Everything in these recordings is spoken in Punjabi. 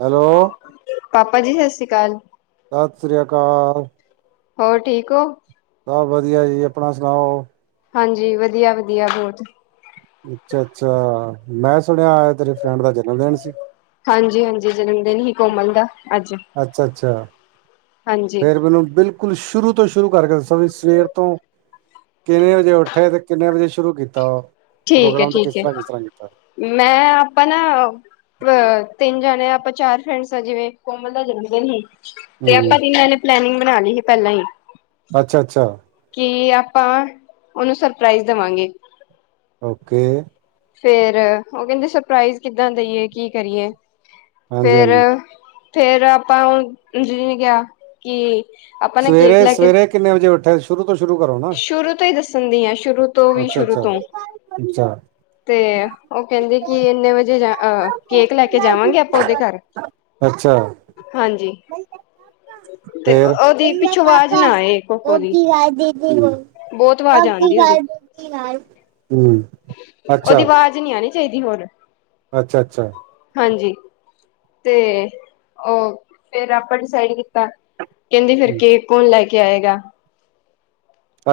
ਹੈਲੋ ਪਾਪਾ ਜੀ ਸਤਿ ਸ਼੍ਰੀ ਅਕਾਲ ਸਤਿ ਸ੍ਰੀ ਅਕਾਲ ਹੋਰ ਠੀਕ ਹੋ ਸਭ ਵਧੀਆ ਜੀ ਆਪਣਾ ਸੁਣਾਓ ਹਾਂਜੀ ਵਧੀਆ ਵਧੀਆ ਬਹੁਤ ਅੱਛਾ ਅੱਛਾ ਮੈਂ ਸੁਣਿਆ ਤੇਰੇ ਫਰੈਂਡ ਦਾ ਜਨਮ ਦਿਨ ਸੀ ਹਾਂਜੀ ਹਾਂਜੀ ਜਨਮਦਨ ਹੀ ਕੋਮਲ ਦਾ ਅੱਜ ਅੱਛਾ ਅੱਛਾ ਹਾਂਜੀ ਫੇਰ ਮੈਨੂੰ ਬਿਲਕੁਲ ਸ਼ੁਰੂ ਤੋਂ ਸ਼ੁਰੂ ਕਰਕੇ ਦੱਸਾਂ ਵੀ ਸਵੇਰ ਤੋਂ ਕਿੰਨੇ ਵਜੇ ਉੱਠੇ ਤੇ ਕਿੰਨੇ ਵਜੇ ਸ਼ੁਰੂ ਕੀਤਾ ਉਹ ਠੀਕ ਹੈ ਪ੍ਰੋਗਰਾਮ ਤੇ ਕਿਸ ਠੀਕ ਹੈ ਤਰ੍ਹਾਂ ਕਿਸ ਤਰ੍ਹਾਂ ਕੀਤਾ ਮੈਂ ਆਪਾਂ ਨਾ ਅ ਤਿੰਨ ਜਾਣੇ ਆ ਆਪਾਂ ਚਾਰ ਫਰੈਂਡਸ ਆ ਜਿਵੇਂ ਕੋਮਲ ਦਾ ਜਨਮ ਦਿਨ ਹੀ ਤੇ ਹੂੰ, ਆਪਾਂ ਤਨਨਾਂ ਨੇ ਪਲਨਿੰਗ ਬਣਾ ਲਈ ਸੀ ਪਹਿਲਾਂ ਹੀ ਅੱਛਾ ਅੱਛਾ ਕਿ ਆਪਾਂ ਉਹਨੂੰ ਸਰਪ੍ਰਾਈਜ਼ ਦੇਵਾਂਗੇ ਓਕੇ ਫੇਰ ਉਹ ਕਹਿੰਦੇ ਸਰਪ੍ਰਾਈਜ਼ ਕਿੱਦਾਂ ਦੇਈਏ ਕੀ ਕਰੀਏ ਫੇਰ ਹਾਂਜੀ-ਹਾਂਜੀ। ਫੇਰ ਆਪਾਂ ਨੇ ਕਿਹਾ ਕਿ ਆਪਾਂ ਨਾ ਕੇਕ ਸਵੇਰੇ ਲੈ ਕੇ ਸਵੇਰੇ ਕਿੰਨੇ ਵਜੇ ਉੱਠਿਆ ਸ਼ੁਰੂ ਤੋਂ ਸ਼ੁਰੂ ਕਰੋ ਨਾ, ਸ਼ੁਰੂ ਤੋਂ ਹੀ ਦੱਸਣ ਦੀ ਹਾਂ ਸ਼ੁਰੂ ਤੋਂ ਵੀ ਸ਼ੁਰੂ ਅੱਛਾ-ਅੱਛਾ, ਤੋਂ ਅੱਛਾ। ਤੇ ਉਹ ਕਹਿੰਦੇ ਕਿ ਇੰਨੇ ਵਜੇ ਜਾ ਅਹ ਕੇਕ ਲੈ ਕੇ ਜਾਵਾਂਗੇ ਆਪਾਂ ਉਹਦੇ ਘਰ ਅੱਛਾ ਹਾਂਜੀ ਤੇ ਫੇਰ ਉਹਦੀ ਬੋਲੇ ਪਿੱਛੋਂ ਆਵਾਜ਼ ਪਾਪਾ ਨਾ ਆਏ ਉਹ ਕੋਕਦੀ ਕੀ ਬਹੁਤ ਆਵਾਜ਼ ਆਉਂਦੀ ਉਹਦੀ ਗ ਦ ਹ ਉਹਦੀ ਆਵਾਜ਼ ਨਹੀਂੀ ਆਉਣੀ ਚਾਹੀਦੀ ਹੋਰ ਅੱਛਾ ਅੱਛਾ ਹਾਂਜੀ ਤੇ ਉਹ ਫੇਿਰ ਆਪਾਂ ਡਿਸਾਈਡ ਕੀਤਾ ਕਹਿੰਦੀ ਫਿਰ ਹੂੰ ਕੇਕ ਕੌਣ ਲੈ ਕੇ ਆਏਗਾ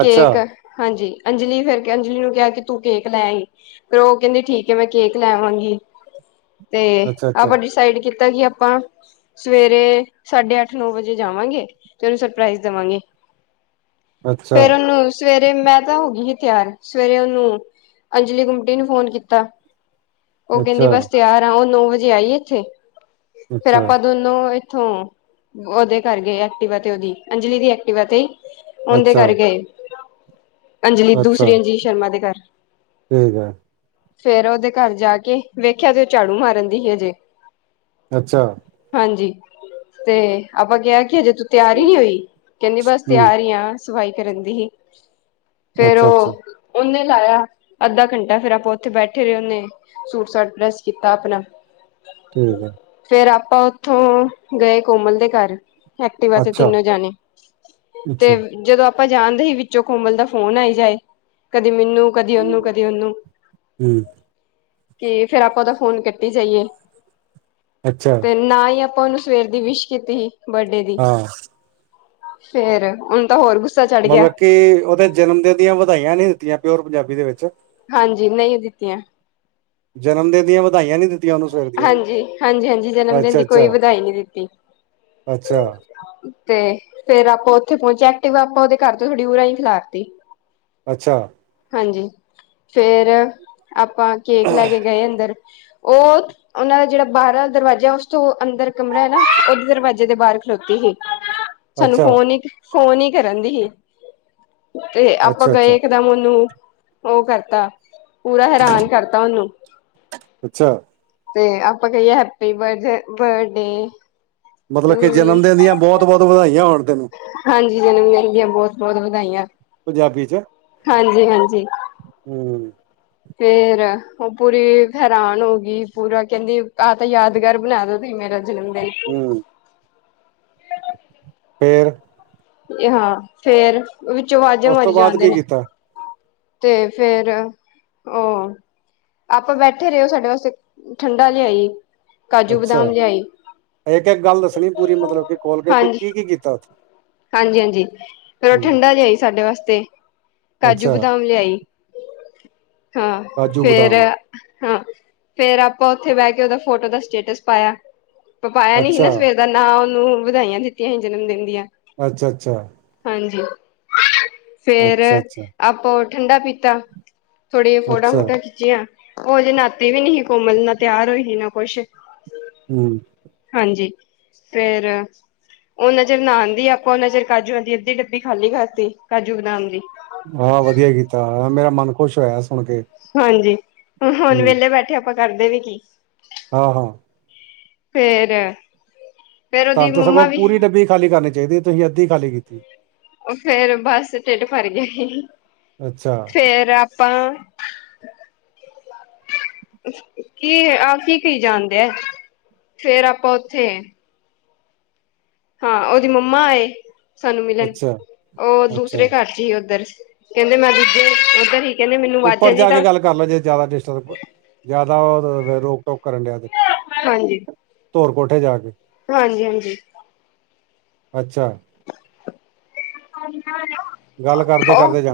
ਅੱਛਾ ਹਾਂਜੀ ਅੰਜਲੀ ਫਿਰ ਕੇ ਅੰਜਲੀ ਨੂੰ ਕਿਹਾ ਕਿ ਤੂੰ ਕੇਕ ਲੈ ਹੀ ਫ ਉਹ ਕਹਿੰਦੀ ਠੀਕ ਹੈ ਮੈਂ ਕੇਕ ਲੈਵਾਂਗੀ ਤੇ ਅੱਛਾ ਅੱਛਾ ਆਪਾਂ ਡਿਸਾਈਡ ਕੀਤਾ ਕਿ ਆਪਾਂ ਸਵੇਰੇ ਸਾਢੇ ਅੱਠ ਨੌ ਵਜੇ ਜਾਵਾਂਗੇ ਤੇ ਉਹਨੂੰ ਸਰਪ੍ਰਾਈਜ਼ ਦੇਵਾਂਗੇ ਅੱਛਾ ਫੇਰ ਉਹਨੂੰ ਸਵੇਰੇ ਮੈਂ ਤਾਂ ਹੋ ਗਈ ਸੀ ਤਿਆਰ ਸਵੇਰੇ ਉਹਨੂੰ ਅੰਜਲੀ ਗੁੰਮਟੀ ਨੂੰ ਫੋਨ ਕੀਤਾ ਉਹ ਕਹਿੰਦੀ ਅੱਛਾ ਬਸ ਤਿਆਰ ਆ ਉਹ ਨੋ ਵਜੇ ਆਈਏ ਇੱਥੇ ਫੇਰ ਅੱਛਾ ਆਪਾਂ ਦੋਨ ਇੱਥੋਂ ਉਹਦੇ ਕਰ ਗਏ ਐਕਟੀਵਾ ਤੇ ਉਹਦੀ ਅੰਜਲੀ ਦੀ ਐਕਟੀਵਾ ਤੇ ਉਹਦੇ ਅੱਛਾ ਕਰ ਅੰਜਲੀ ਅੱਛਾ ਦੂਸਰੀ ਅੰਜੀਲ ਸ਼ਰਮਾ ਦੇ ਘਰ ਠੀਕ ਹੈ ਫੇਰ ਉਹਦੇ ਘਰ ਜਾ ਕੇ ਵੇਖਿਆ ਤੇ ਉਹ ਝਾੜੂ ਮਾਰਨ ਦੀ ਸੀ ਹਜੇ ਅੱਛਾ ਹਾਂਜੀ ਤੇ ਆਪਾਂ ਕਿਹਾ ਕਿ ਅਜੇ ਤਿਆਰ ਹੀ ਨਹੀਂੀ ਹੋਈ ਕਹਿੰਦੀ ਬਸ ਹੂੰ ਤਿਆਰ ਹੀ ਆ ਸਫਾਈ ਕਰਨ ਦੀ ਹੀ ਫੇਰ ਅੱਛਾ ਅੱਛਾ ਉਹ ਉਹਨੇ ਲਾਇਆ ਅੱਧਾ ਘੰਟਾ ਫੇਰ ਆਪਾਂ ਉੱਥੇ ਬੈਠੇ ਰਹੇ ਉਹਨੇ ਸੂਟ ਸ਼ਟ ਪ੍ਰੈੱਸ ਕੀਤਾ ਆਪਣਾ ਠੀਕ ਏ ਫੇਿਰ ਆਪਾਂ ਉੱਥੋਂ ਗਏ ਕੋਮਲ ਦੇ ਘਰ ਐਕਟਿਵਾ ਤੇ ਅੱਛਾ ਤਿੰਨੋ ਜਾਣੇ ਅੱਛਾ ਤੇ ਜਦੋਂ ਆਪਾਂ ਜਾਣਦੇ ਸੀ ਵਿੱਚੋਂ ਕੌਮਲ ਦਾ ਫੋਨ ਆਈ ਜਾਏ ਕਦੇ ਮੈਨੂੰ ਕਦੀ ਓਨੂੰ ਕਦੀ ਓਨੂੰ ਹੂੰ ਤੇ ਫੇਰ ਆਪਾਂ ਉਹਦਾ ਫੋਨ ਕੱਟੀ ਜਾਈਏ ਅੱਛਾ ਤੇ ਨਾ ਹੀ ਆਪਾਂ ਉਹਨੂੰ ਸਵੇਰ ਦੀ ਵਿਸ਼ ਕੀਤੀ ਸੀ ਬਰਡੇ ਦੀ ਹਾਂ ਫੇਰ ਹਣ ਹੋਰ ਚੜ ਗਿਆ ਮਤਲਬ ਕਿ ਉਹਦੇ ਜਨਮ ਦਿਨ ਦੀਆਂ ਵਧਾਈਆਂ ਨਹੀਂ ਦਿੱਤੀਆਂ ਪਿਓਰ ਪੰਜਾਬੀ ਦੇ ਵਿੱਚ ਹਾਂਜੀ ਨਹੀਂ ਦਿੱਤੀਆਂ ਜਨਮ ਦਿਨ ਦੀਆਂ ਵਧਾਈਆਂ ਨੀ ਦਿੱਤੀਆਂ ਉਹਨੂੰ ਸਵੇਰ ਦੀਆਂ ਹਾਂਜੀ ਹਾਂਜੀ ਹਾਂਜੀ ਜਨਮ ਦਿਨ ਅੱਛਾ ਦੀ ਅੱਛਾ ਕੋਈ ਵਧਾਈ ਨਹੀਂੀ ਦਿੱਤੀ ਅੱਛਾ ਤੇ ਫੇਰ ਆਪਾਂ ਉੱਥੇ ਪਹੁੰਚੇ ਐਕਟਿਵਾ ਆਪਾਂ ਉਹਦੇ ਘਰ ਤੋਂ ਥੋੜੀ ਉ ਹੀ ਖਿਲਾਰਤੀ ਅੱਛਾ ਹਾਂਜੀ ਫੇਰ ਆਪਾਂ ਕੇਕ ਲੈ ਅੱਛਾ ਕੇ ਗਏ ਅੰਦਰ ਉਠ ਉਹਨਾਂ ਦਾ ਜਿਹੜਾ ਬਾਹਰਾਂ ਦਰਵਾਜ਼ਾ ਉਸ ਤੋਂ ਅੰਦਰ ਕਮਰਾ ਹੈ ਨਾ ਉਹਦੇ ਦਰਵਾਜ਼ੇ ਦੇ ਬਾਹਰ ਖਲੋਤੀ ਸੀ ਸਾਨੂੰ ਫੋਨ ਅੱਛਾ ਹੀ ਫੋਨ ਹੀ ਕਰਡ ਰਿਹਾ ਤੇ ਆਪਾਂ ਅੱਛਾ ਗਏ ਦਮ ਉਹਨੂੰ ਉਹ ਕਰਤਾ ਪੂਰਾ ਹੈਰਾਨ ਕਰਤਾ ਉਹਨੂੰ ਅੱਛਾ ਤੇ ਆਪਾਂ ਕਹੀਏ ਹੈਪੀ ਬ ਬਰਡੇ ਮਤਲਬ ਟੂ ਕਿ ਯੂ ਜਨਮ ਦਿਨ ਦੀਆਂ ਬਹੁਤ ਬਹੁਤ ਵਧਾਈਆਂ ਹੋਣ ਤੈਨੂੰ ਹਾਂਜੀ ਜਨਮ ਦਿਨ ਦੀਆਂ ਬਹੁਤ ਬਹੁਤ ਵਧਾਈਆਂ ਪੰਜਾਬੀ ਚ ਹਾਂਜੀ ਹਾਂਜੀ ਹਮ ਫੇਰ ਉਹ ਪੂਰੀ ਹੈਰਾਨ ਹੋ ਗਈ ਪੂਰਾ ਕਹਿੰਦੀ ਆਹ ਤਾਂ ਯਾਦਗਾਰ ਬਣਾ ਦ ਤੁ ਮੇਰੇ [unintelligible] ਹੂੰਨ ਫਰ ਹਾਂ ਫੇਰ ਉਹ ਵਿੱਚੋਂ ਵਵਾਜ਼ੇ ਉਸ ਮਰੀ ਤੋਂ ਬਾਅਦ ਜਾਂਦੇ ਕੀ ਨੇ ਕੀਤਾ ਤੇ ਫੇਰ ਉਹ ਆਪਾਂ ਬੈਠੇ ਰਹੇ ਉਹ ਸਾਡੇ ਵਾਸਤੇ ਠੰਡਾ ਲਿਆਈ ਕਾਜੂ ਅੱਛਾ ਬਦਾਮ ਲਿਆਈ ਇੱਕ ਇੱਕ ਗੱਲ ਦੱਸਣੀ ਪੂਰੀ ਮਤਲਬ ਕਿ ਖੋਲ ਕੇ ਕਿ ਕੀ ਕੀ ਕੀਤਾ ਉੱਥੇ ਹਾਂਜੀ ਹਾਂਜੀ ਫਿਰ ਉਹ ਹੂੰ ਠੰਡਾ ਲਿਆਈ ਸਾਡੇ ਵਾਸਤੇ ਕਾਜੂ ਅੱਛਾ ਬਦਾਮ ਲਿਆਈ ਹਾਂ ਕਾਜੂ ਫੇਰ ਬਦਾਮ ਹਾਂ ਫੇਰ ਆਪਾਂ ਉੱਥੇ ਬਹਿ ਕੇ ਉਹਦਾ ਫੋਟੋ ਦਾ ਸਟੇਟਸ ਪਾਇਆ ਪਪਾਇਆ ਨੀ ਸੀ ਅੱਛਾ ਨਾ ਸਵੇਰ ਦਾ ਨਾ ਉਹਨੂੰ ਵਧਾਈਆਂ ਦਿੱਤੀਆਂ ਸੀ ਜਨਮ ਦਿਨ ਦੀਆਂ ਅੱਛਾ ਅੱਛਾ ਹਾਂਜੀ ਫੇਰ ਅੱਛਾ ਆਪਾ ਓਹ ਠੰਡਾ ਪੀਤਾ ਥੋੜੀ ਫੋੜਾ ਅੱਛਾ ਫੋਟਾ ਖੀ ਉਹਜੇ ਨਾਤੇ ਵੀ ਨੀ ਸੀ ਕੋਮਲ ਨਾ ਤਿਆਰ ਹੋਈ ਸੀ ਨਾ ਕੁਛ ਹਮ ਹਾਂਜੀ ਫਿਰ ਉਹ ਨਜ਼ਰ ਨਉਦੀ ਆਪ ਕੋਨਾ ਚਿਰ ਕਾਜੂਆਂ ਦੀ ਅੱਧੀ ਡੱਬੀ ਖਾਲੀ ਕਰਾਤੀ ਕਜੂ ਬਦਾਮ ਦੀ ਹਹ ਵਧੀਆ ਕੀਤਾ ਮੇਰਾ ਮਨ ਖੁਸ਼ ਹੋਇਆ ਸੁਣ ਕੇ ਹਾਂਜੀ ਹੁਣ ਹੂੰ ਵਿਹਲੇ ਬੈਠੇ ਆਪਾਂ ਕਰਦੇ ਵੀ ਕੀ ਹਾਂ ਹਾਂ ਫੇਰ ਫੇਰ ਉਹਦੀ ਤਾਂਨ ਤੇ ਸਗੋਂ ਮੰਮਾ ਵੀ ਪੂਰੀ ਡੱਬੀ ਖਾਲੀ ਕਰਨੀ ਚਾਹੀਦੀ ਤੁਸੀਂ ਅੱਧੀ ਖਾਲੀ ਕੀਤੀ ਫੇਰ ਬੱਸ ਢਿੱਡ ਭਰ ਗਿਆ ਸੀ ਅੱਛਾ ਫੇਰ ਆਪਾਂ ਕੀ ਆਹ ਕੀ ਕਹੀ ਜਾਣ ਡੇਐ ਫੇਰ ਆਪਾਂ ਉੱਥੇ ਹਾਂ ਉਹਦੀ ਮੰਮਾ ਆਏ ਸਾਨੂੰ ਮਿਲਣ ਅੱਛਾ ਉਹ ਅੱਛਾ ਦੂਸਰੇ ਘਰ ਜੀ ਉੱਧਰ ਕਹਿੰਦੇ ਮੈਂ [unintelligible] ਉੱਧਰ ਹੀ ਕਹਿੰਦੇ ਮੈਨੂੰ ਵਾਜਾਂ ਉੱਪਰ ਜੀ ਜਾ ਕੇ ਤਾਂ ਗੱਲ ਕਰ ਲੈ ਜੇ ਜ਼ਿਆਦਾ ਡਿਸਟਰਬ ਜਿਆਦਾ [unintelligible] ਓਹ ਕਰਨ ਡਿਆ ਤੇ ਹਾਂਜੀ ਧੋਰ ਕੋਠੇ ਜਾ ਕੇ [unintelligible] ਅੱਛਾ ਹ [unintelligible] ਗੱਲ ਕਰਦੇ ਕਰਦੇ ਜਾ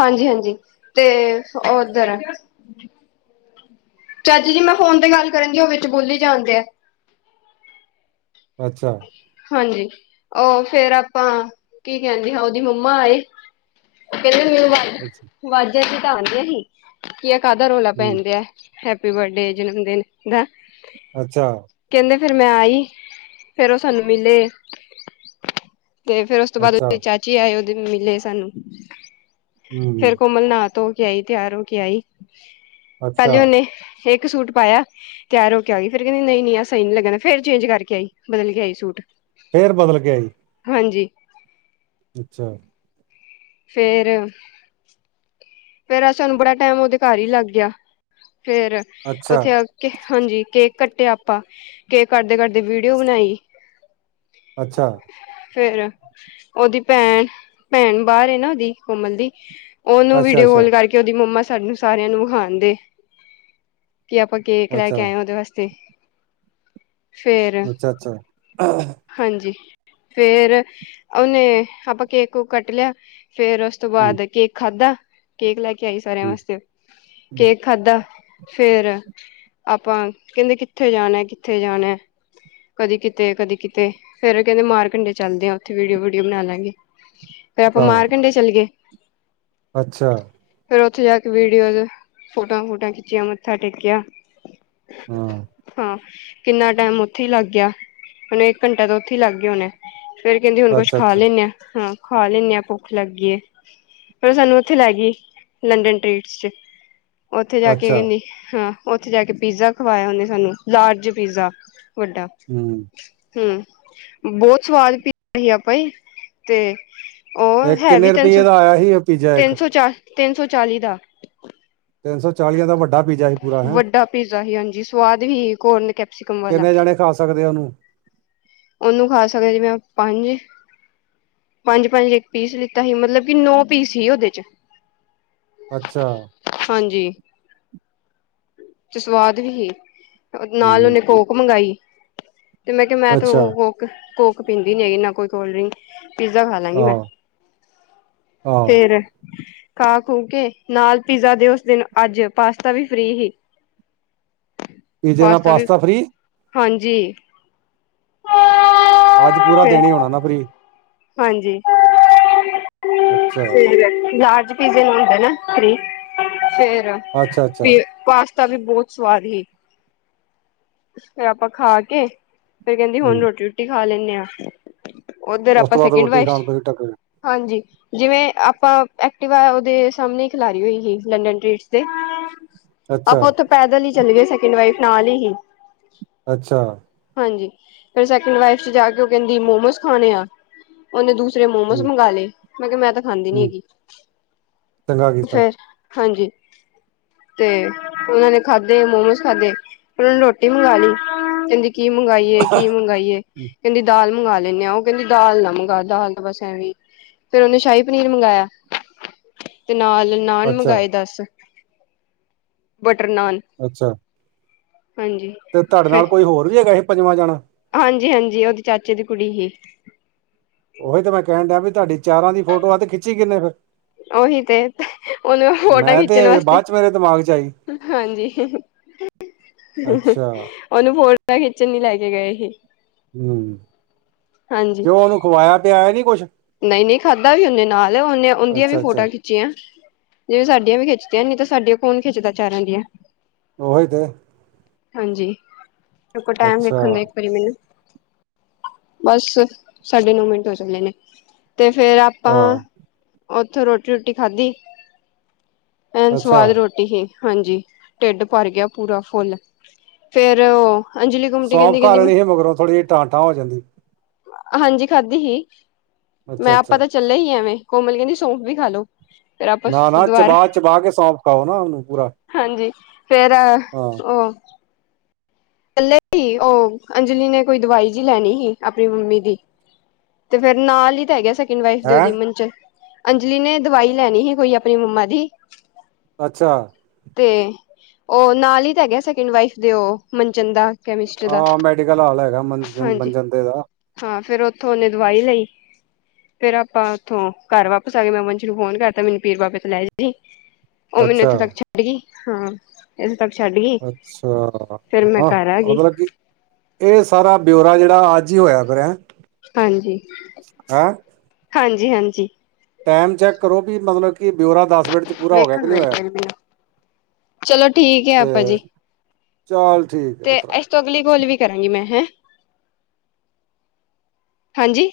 ਹਾਂਜੀ ਹਾਂਜੀ ਤੇ ਓਧਰ ਚਾਚੀ ਜੀ ਮੈਂ ਫੋਨ ਤੇ ਗੱਲ ਕਰਨਦੀ ਉਹ ਵਿੱਚ ਬੋਲੀ ਜਾਂਣ ਦੇ ਅੱਛਾ ਹਾਂਜੀ ਉਹ ਫੇਰ ਆਪਾਂ ਕੀ ਕਹਿੰਦੇ ਹਾਂ ਉਹਦੀ ਮੰਮਾ ਆਏ ਹਿੰ ਮੂੰ [unintelligible] ਅੱਛਾ ਵਾਜਾਂ ਤੇ ਘਰ ਦੀਆਂ ਹੀ ਕਿ ਇਹ ਕਾਹਦਾ ਰੌਲਾ ਹੂੰ ਪੈਨ ਦੇਐ ਹੈਪੀ ਬਰਥਡੇ ਜਨਮ ਦਿਨ ਦਾ ਅੱਛਾ ਕਹਿੰਦੇ ਫੇਰ ਮੈਂ ਆਈ ਫੇਰ ਉਹ ਸਾਨੂੰ ਮਿਲੇ ਤੇ ਫੇਰ ਉਸ ਤੋਂ ਬਾਅਦ ਅੱਛਾ [unintelligible] ਜੀ ਆਏ ਉਹਦੇ ਮਿਲੇ ਸਾਨੂੰ ਹੂੰ ਫੇਰ ਕੋਮਲ ਨਾਹ ਧੋ ਕੇ ਆਈ ਤਿਆਰ ਹੋ ਕੇ ਆਈ ਅੱਛਾ ਪਹਿਲੇ ਉਹਨੇ ਇੱਕ ਸੂਟ ਪਾਇਆ ਤਿਆਰ ਹੋ ਕੇ ਆ ਗੀ ਫੇਰ ਕਹਿੰਦੀ ਨਹੀਂ ਨਹੀਂ ਆ ਸਹੀ ਨੀ ਲੱਗਣਦਾ ਫੇਰ ਚੇਂਜ ਕਰਕੇ ਆਈ ਬਦਲ ਕੇ ਆਈ ਸੂਟ ਫੇਰ ਬਦਲ ਕੇ ਆਈ ਹਾਂਜੀ ਅੱਛਾ ਫੇਰ ਫੇਰ ਅੱਜ ਸਾਨੂੰ ਬੜਾ ਟਾਈਮ ਉਹਦੇ ਘਰ ਹੀ ਲੱਗ ਗਿਆ ਫੇਰ ਅੱਛਾ ਉੱਥੇ। ਹਾਂਜੀ ਕੇਕ ਕੱਟਿਆ ਆਪਾਂ ਕੇਕ ਕਟਦੇ ਕਟਦੇ ਵੀਡੀਓ ਬਣਾਈ। ਅੱਛਾ। ਫੇਰ ਉਹਦੀ ਭੈਣ ਭੈਣ ਬਾਹਰ ਨਾ ਉਹਦੀ ਕੋਮਲ ਦੀ। ਉਹਨੂੰ ਅੱਛਾ ਵੀਡੀਓ ਅੱਛਾ ਕੋਲ ਕਰਕੇ ਉਹਦੀ ਮੰਮਾ ਸਾਨੂੰ ਸਾਰਿਆਂ ਨੂੰ ਵਖਾਣਦੇ ਕਿ ਆਪਾਂ ਕੇਕ ਲੈ ਅੱਛਾ ਕੇ ਆਏ ਉਹਦੇ ਵਾਸਤੇ ਫੇਰ ਅੱਛਾ ਅੱਛਾ ਹਾਂਜੀ ਫੇਰ ਉਹਨੇ ਆਪਾਂ ਕੇਕ ਕੁਕ ਕੱਟ ਲਿਆ ਫੇਰ ਉਸ ਉਸ ਤੋਂ ਹੂੰ ਬਾਅਦ ਕੇਕ ਖਾਧਾ ਕੇਕ ਲੈ ਕੇ ਆਈ ਸਾਰਿਆਂ ਹੂੰ ਵਾਸਤੇ ਹੂੰ ਕੇਕ ਖਾਧਾ ਫੇਰ ਆਪਾਂ ਕਹਿੰਦੇ ਕਿੱਥੇ ਜਾਣਾ ਕਿੱਥੇ ਜਾਣਾ ਕਦੀ ਕਿਤੇ ਕਦੀ ਕਿਤੇ ਫੇਰ ਕਹਿੰਦੇ ਮਾਰ ਕੰਡੇ ਚੱਲਦੇ ਆ ਉੱਥੇ ਵੀਡੀਓ ਵੀਡੀਓ ਬਣਾ ਲਾਂਗੇ ਫੇਰ ਆਪਾਂ ਆਹੋ ਮਾਰ ਕੰਡੇ ਚੱਲ ਗਏ ਅੱਛਾ ਫੇਿਰ ਉੱਥੇ ਜਾ ਕੇ ਵੀਡੀਓ ਫ਼ੋਟੋਆਂ ਫੁਟੁਆ ਖਿੱਚੀਆਂ ਮੱਥਾ ਟੇਕਿਆ ਹਾਂ ਹਾਂ ਕਿੰਨਾ ਟਾਈਮ ਉੱਥੇ ਹੀ ਲੱਗ ਗਿਆ ਹੁਣ ਇੱਕ ਘੰਟੇ ਤਾਂ ਉੱਥੇ ਹੀ ਲੱਗ ਗਿਆ ਹੋਣਾ। ਫੇਰ ਕਹਿੰਦੀ ਹੁਣ ਕੁਛ ਅੱਛਾ ਖਾ ਅੱਛਾ ਲੈਂਨੇ ਹਾਂ ਹਾਂ ਖਾ ਲੈਂਦੇ ਹਾਂ ਭੁੱਖ ਲੱਗੀਏ ਫਿਰ ਸਾਨੂੰ। ਉੱਥੇ ਲੈ ਗਈ, ਲੰਡਨ ਟੀਟਸ, ਚ ਉੱਥੇ ਜਾ ਕੇ ਅੱਛਾ ਕਹਿੰਦੀ ਹਾਂ। ਉੱਥੇ ਜਾ ਕੇ ਪੀਜ਼ਾ ਖਵਾਇਆ ਉਹਨੇ ਸਾਨੂੰ ਲਾਰਜ ਪੀਜ਼ਾ ਵੱਡਾ। ਹਮ। ਹਮ ਬਹੁਤ ਸਵਾਦ ਪੀਜਾ ਆ ਭਾਈ ਤੇ। ਉਹ ਤੇ ਹੈ ਵੀ ਕਿੰਨੇ ਤਿੰਨ ਰੁਪਈਏ ਸੌ ਦਾ ਆਇਆ ਸੀ? ਪੀਜ਼ਾ ਇੱਕ ਤਿੰਨ ਸੌ ਚਾਲ ਤਿੰਨ ਸੌ ਚਾਲੀ ਦਾ। ਤਿੰਨ ਸੌ ਚਾਲੀਆਂ ਦਾ ਵੱਡਾ ਪੀਜ਼ਾ ਸੀ ਪੂਰਾ ਹੈਂ। ਵੱਡਾ ਪੀਜ਼ਾ ਹੀ ਹਾਂਜੀ, ਸਵਾਦ ਸੀ ਕੋਰਨ ਕੈਪਸੀਕਮ ਵਾਲਾ। ਕਿੰਨੇ ਜਾਣੇ ਖਾ ਸਕਦੇ ਆ ਉਹਨੂੰ ਉਹਨੂੰ ਖਾ ਸਕਦੇ ਜਿਵੇਂ ਆਪਾ ਪੰਜ। ਪੰਜ ਪੰਜ ਇੱਕ ਪੀਸ ਲਿੱਤਾ ਸੀ ਮਤਲਬ ਕਿ ਨੋ ਪੀਸ ਸੀ ਉਹਦੇ ਚ। ਅੱਛਾ। ਹਾਂਜੀ। ਤੇ ਸਵਾਦ ਵੀ ਸੀ ਨਾਲ ਉਹਨੇ ਹੂੰ, ਕੋਕ ਮੰਗਾਈ ਤੇ ਮੈਂ ਕਿਹਾ ਮੈਂ ਤੇ ਅੱਛਾ ਕੋਕ। ਕੋਕ ਪੀਂਦੀ ਨੀ ਹੈਗੀ ਨਾ ਕੋਈ ਕੋਲਡਰਿੰਕ। ਪੀਜ਼ਾ ਖਾ ਲਾਂਗੀ ਮੈਂ ਆਹੋ ਆਹੋ ਫੇਰ। ਖਾ ਖੂ ਕੇ ਨਾਲ ਪੀਜ਼ਾ ਦੇ ਉਸ ਦਿਨ ਅੱਜ ਪਾਸਤਾ ਵੀ ਫ੍ਰੀ ਸੀ। ਪੀਜ਼ੇ ਨਾਲ ਪਾਸਤਾ ਵੀ ਫ੍ਰਰੀ ਹਾਂਜੀ। ਅੱਜ ਪੂਰਾ ਫੇਰ ਦਿਨ ਹੀ ਹੋਣਾ ਨਾ ਫਰੀ। ਹਾਂਜੀ ਅੱਛਾ ਤੇ ਲਾਰਜ। ਪੀਜੇ ਨਾਲ਼ ਹੁੰਦਾ ਨਾ ਫੇਰ ਅੱਛਾ ਅੱਛਾ ਪਾਸ। ਤਾ ਵੀ ਬਹੁਤ ਸਵਾਦ ਸੀ ਫਿਰ ਆਪਾਂ ਖਾ ਕੇ। ਫਿਰ ਕਹਿੰਦੀ ਹੁਣ ਹੂੰ ਰੋਟੀ ਰੂਟੀ ਖਾ ਲੈਂਨੇ ਆ ਓਧਰ ਉਸ ਆਪਾਂ ਤੋਂ ਬਾਅਦ ਸੈਕਿੰਡ ਰੋਟੀ ਵਾਈ। ਖਾਣ ਤੋਂ ਹੀ ਟੱਕ ਹਾਂਜੀ। ਜਿਵੇਂ ਆਪਾਂ ਐਕਟਿਵਾ ਉਹਦੇ ਸਾਹਮਣੇ ਖੜ੍ਹਾ ਲਈ ਹੋਈ ਸੀ ਲੰਡਨ ਟ੍ਰੀਟਸ ਦੇ। ਅੱਛਾ ਆਪਾਂ ਉੱਥੇ ਪੈਦਲ ਹੀ ਚੱਲ ਗਏ ਸੈਕਿੰਡ ਵਾਈਫ ਨਾਲ ਹੀ ਸੀ। ਅੱਛਾ। ਹਾਂਜੀ ਫਿਰ ਸੈਕਿੰਡ ਵਾਈਫ ਚ ਜਾ ਕੇ ਉਹ ਕਹਿੰਦੀ ਮੋਮੋਸ ਖਾਣੇ ਆ। ਉਹਨੇ ਦੂਸਰੇ ਮੋਮੋਸ ਹੂੰ ਮੰਗ ਲਏ ਮੈਂ ਕਿਹਾ ਮੈਂ ਤਾਂ ਖਾਂਦੀ ਨੀ ਹੂੰ ਹੈਗੀ ਚੰਗਾ ਤੇ ਕੀਤਾ ਫਿਰ। ਹਾਂਜੀ। ਤੇ ਉਹਨਾਂ ਨੇ ਖਾਧੇ ਮੋਮੋਸ ਖਾਧੇ। ਉਹਨਾਂ ਨੇ ਰੋਟੀ ਮੰਗਵਾ ਲਈ ਕਹਿੰਦੀ। ਕੀ ਮੰਗਈਏ ਕੀ ਮੰਗਾਈਏ ਹੂੰ, ਕਹਿੰਦੀ ਦਾਲ ਮੰਗਵਾ ਲੈਂਦੇ ਆ ਉਹ ਕਹਿੰਦੀ। ਦਾਲ ਨਾ ਮੰਗਵਾ ਦਾਲ ਬਸ ਐਵੀ ਫਿਰ ਉਹਨੇ ਸ਼ਾਹੀ ਪਨੀਰ ਮੰਗਵਾਇਆ। ਤੇ ਨਾਲ ਨਾਨ ਅੱਛਾ ਮੰਗਵਾਏ ਦੱਸ ਬਟਰ ਨਾਨ। ਅੱਛਾ। ਹਾਂਜੀ। ਤੇ ਤੁਹਾਡੇ ਫਿਰ ਨਾਲ ਕੋਈ ਹੋਰ ਵੀ ਹੈਗਾ ਸੀ ਪੰਜਵਾਂ ਜਾਣਾ? ਹਾਂਜੀ, ਹਾਂਜੀ ਉਹਦੀ ਚਾਚੇ ਦੀ ਕੁੜੀ ਸੀ। ਉਹੀ ਤੇ ਮੈਂ ਕਹਿਣ ਡਿਆਂ ਵੀ ਤੁਹਾਡੀ ਚਾਰਾਂ ਦੀ ਫੋਟੋ ਆ ਤੇ ਖਿੱਚੀ ਕਿੰਨੇ ਫਿਰ? ਉਹੀ ਤੇ ਉਹਨੂੰ ਫੋਟਾਂ ਮੈਂ ਤੇ ਖਿੱਚਣ ਵਾਸਤੇ ਬਾਅਦ ਚ ਮੇਰੇ ਦਿਮਾਗ ਚ ਆਈ ਹਾਂਜੀ। ਅੱਛਾ ਉਹਨੂੰ ਫੋਟੋਆ ਖਿੱਚਣ ਲਈ ਲੈ ਕੇ ਗਏ ਸੀ। ਹਾਂਜੀ ਕਿਉਂ ਉਹਨੂੰ, ਖਵਾਇਆ ਪਿਆਇਆ ਨੀ ਕੁਛ? ਨਹੀਂ ਨਹੀਂ ਖਾਧਾ ਵੀ ਉਹਦੇੇ ਨਾਲ ਉਹਨੇ ਉਹਦੀਆਂ ਵੀ ਅੱਛਾ ਅੱਛਾ ਫੋਟੋ ਖਿੱਚੀਆਂ। ਖਿੱਚੀਆਂ ਜਿਵੇਂ ਸਾਡੀਆਂ ਵੀ ਖਿੱਚਦੀਆਂ ਨੀ ਤਾਂ ਸਾਡੀਆਂ ਕੌਣ ਖਿੱਚਦਾ ਚਾਰਾਂ ਦੀਆਂ। ਉਹ ਹੀ ਤੇ। ਹਾਂਜੀ, ਟਾਈਮ ਅੱਛਾ ਵੇਖਣ ਦਾ ਇੱਕ ਵਾਰੀ ਮੈਨੂੰ ਬਸ, ਸਾਡੇ ਨੌ ਮਿੰਟ ਹੋ ਚੱਲੇ ਨੇ ਤੇ ਫੇਰ ਆਪਾਂ ਆਹ ਓਥੋਂ ਰੋਟੀ ਰੁਟੀ ਖਾਧੀ, ਇਹਨੀ ਅੱਛਾ ਸਵਾਦ ਰੋਟੀ ਸੀ। ਹਾਂਜੀ ਢਿੱਡ ਭਰ ਗਿਆ ਪੂਰਾ ਫੁੱਲ, ਫੇਰ ਉਹ ਅੰਜਲੀ ਗੁਮਟੀ ਸੌਂਫ ਕਹਿੰਦੀ ਖਾ ਕਹਿੰਦੀ ਮੈਂ ਲੈਣੀ ਸੀ ਮਗਰੌ ਥੋੜੀ ਜਿਹੀ ਟਾਂਟਾਂ ਹੋ ਜਾਂਦੀ। ਹਾਂਜੀ ਖਾਧੀ ਸੀ, ਅੱਛਾ ਮੈਂ ਆਪਾਂ ਅੱਛਾ ਤਾਂ ਚੱਲੇ ਹੀ ਐਵੇਂ ਕੋਮਲ ਕਹਿੰਦੀ ਸੌਂਫ ਵੀ ਖਾਲੋੋ। ਨਾ- ਨਾ ਚਬਾ- ਚਬਾ ਕੇ ਸੌਂਫ਼ ਖਾਓ ਨਾ ਉਹਨੂੰ ਪੂਰਾ। ਹਾਂਜੀ ਫੇਰ ਹਾਂ ਉਹ ਇਕੱਲੇ ਹੀ ਉਹ ਅੰਜਲੀ ਨੇ ਕੋਈ ਦਵਾਈ ਜੀ ਲੈਣੀ ਸੀ ਆਪਣੀ ਮੰਮੀ ਦੀ। ਤੇ ਫਿਰ ਨਾਲ ਹੀ ਤਾਂ ਹੈਂ ਹੈ। ਅੰਜਲੀ ਨੇ ਦਵਾਈ ਲੈਣੀ ਸੀ ਕੋਈ ਆਪਣੀ ਮੰਮਾ ਦੀ। ਅੱਛਾ। ਤੇ, ਉਹ ਨਾਲ ਹੀ ਤਾਂ ਹੈਗੇ ਸੈਕਿੰਡ ਵਾਈਫ ਦੇ ਉਹ ਮਨਜੰਦਾ। ਹਾਂ ਮੈਡੀਕਲ ਹਾਲ ਹੈਗਾ ਹਾਂਜੀ ਮੰਜਦੇ ਦਾ। ਹਾਂ ਫਿਰ ਉੱਥੋਂ ਉਹਨੇ ਦਵਾਈ ਲਈ। ਫੇਰ ਆਪਾਂ ਉੱਥੋਂ ਘਰ ਵਾਪਸ ਆ ਗਏ ਮੈਂ ਮੰਜੂ ਨੂੰ ਫੋਨ ਕਰਤਾ ਮੈਨੂੰ ਪੀਰ ਬਾਬੇ ਤੋਂ ਲੈ ਜੀ। ਉਹ ਮੈਨੂੰ ਅੱਛਾ ਇੱਥੇ ਤੱਕ ਛੱਡ ਗਈ ਹਾਂ ਇੱਥੇ ਤੱਕ ਛੱਡ ਗਈ। ਅੱਛਾ ਫੇਰ ਮੈਂ ਹਾਂ ਘਰ ਆ ਗਈ ਮਤਲਬ ਕੀ ਇਹ ਸਾਰਾ ਬਿਉਰਾ ਜਿਹੜਾ ਅੱਜ ਹੀ ਹੋਇਆ ਫਿਰ। ਹਾਂਜੀ, ਹੈਂ ਹਾਂਜੀ -ਹਾਂਜੀ। ਟਾਈਮ ਚੈੱਕ ਕਰੋ ਵੀ ਮਤਲਬ ਕਿ ਬਿਊਰਾ ਦਸ ਮਿੰਟ ਪੂਰਾ ਹੋ ਗਿਆ ਵੇਖਣ ਕਿ ਨਹੀਂ ਹੋਇਆ ਬਦੀ ਆ, ਚਲੋ ਠੀਕ ਹੈ ਆਪਾਂ ਜੀ। ਚਲ ਠੀਕ ਹੈ ਤੇ ਪੁੱਤਰਾ। ਇਸ ਅਗਲੀ ਕੋਲ ਵੀ ਕਰਾਂਗੀ ਮੈਂ ਹੈ, ਹਾਂਜੀ।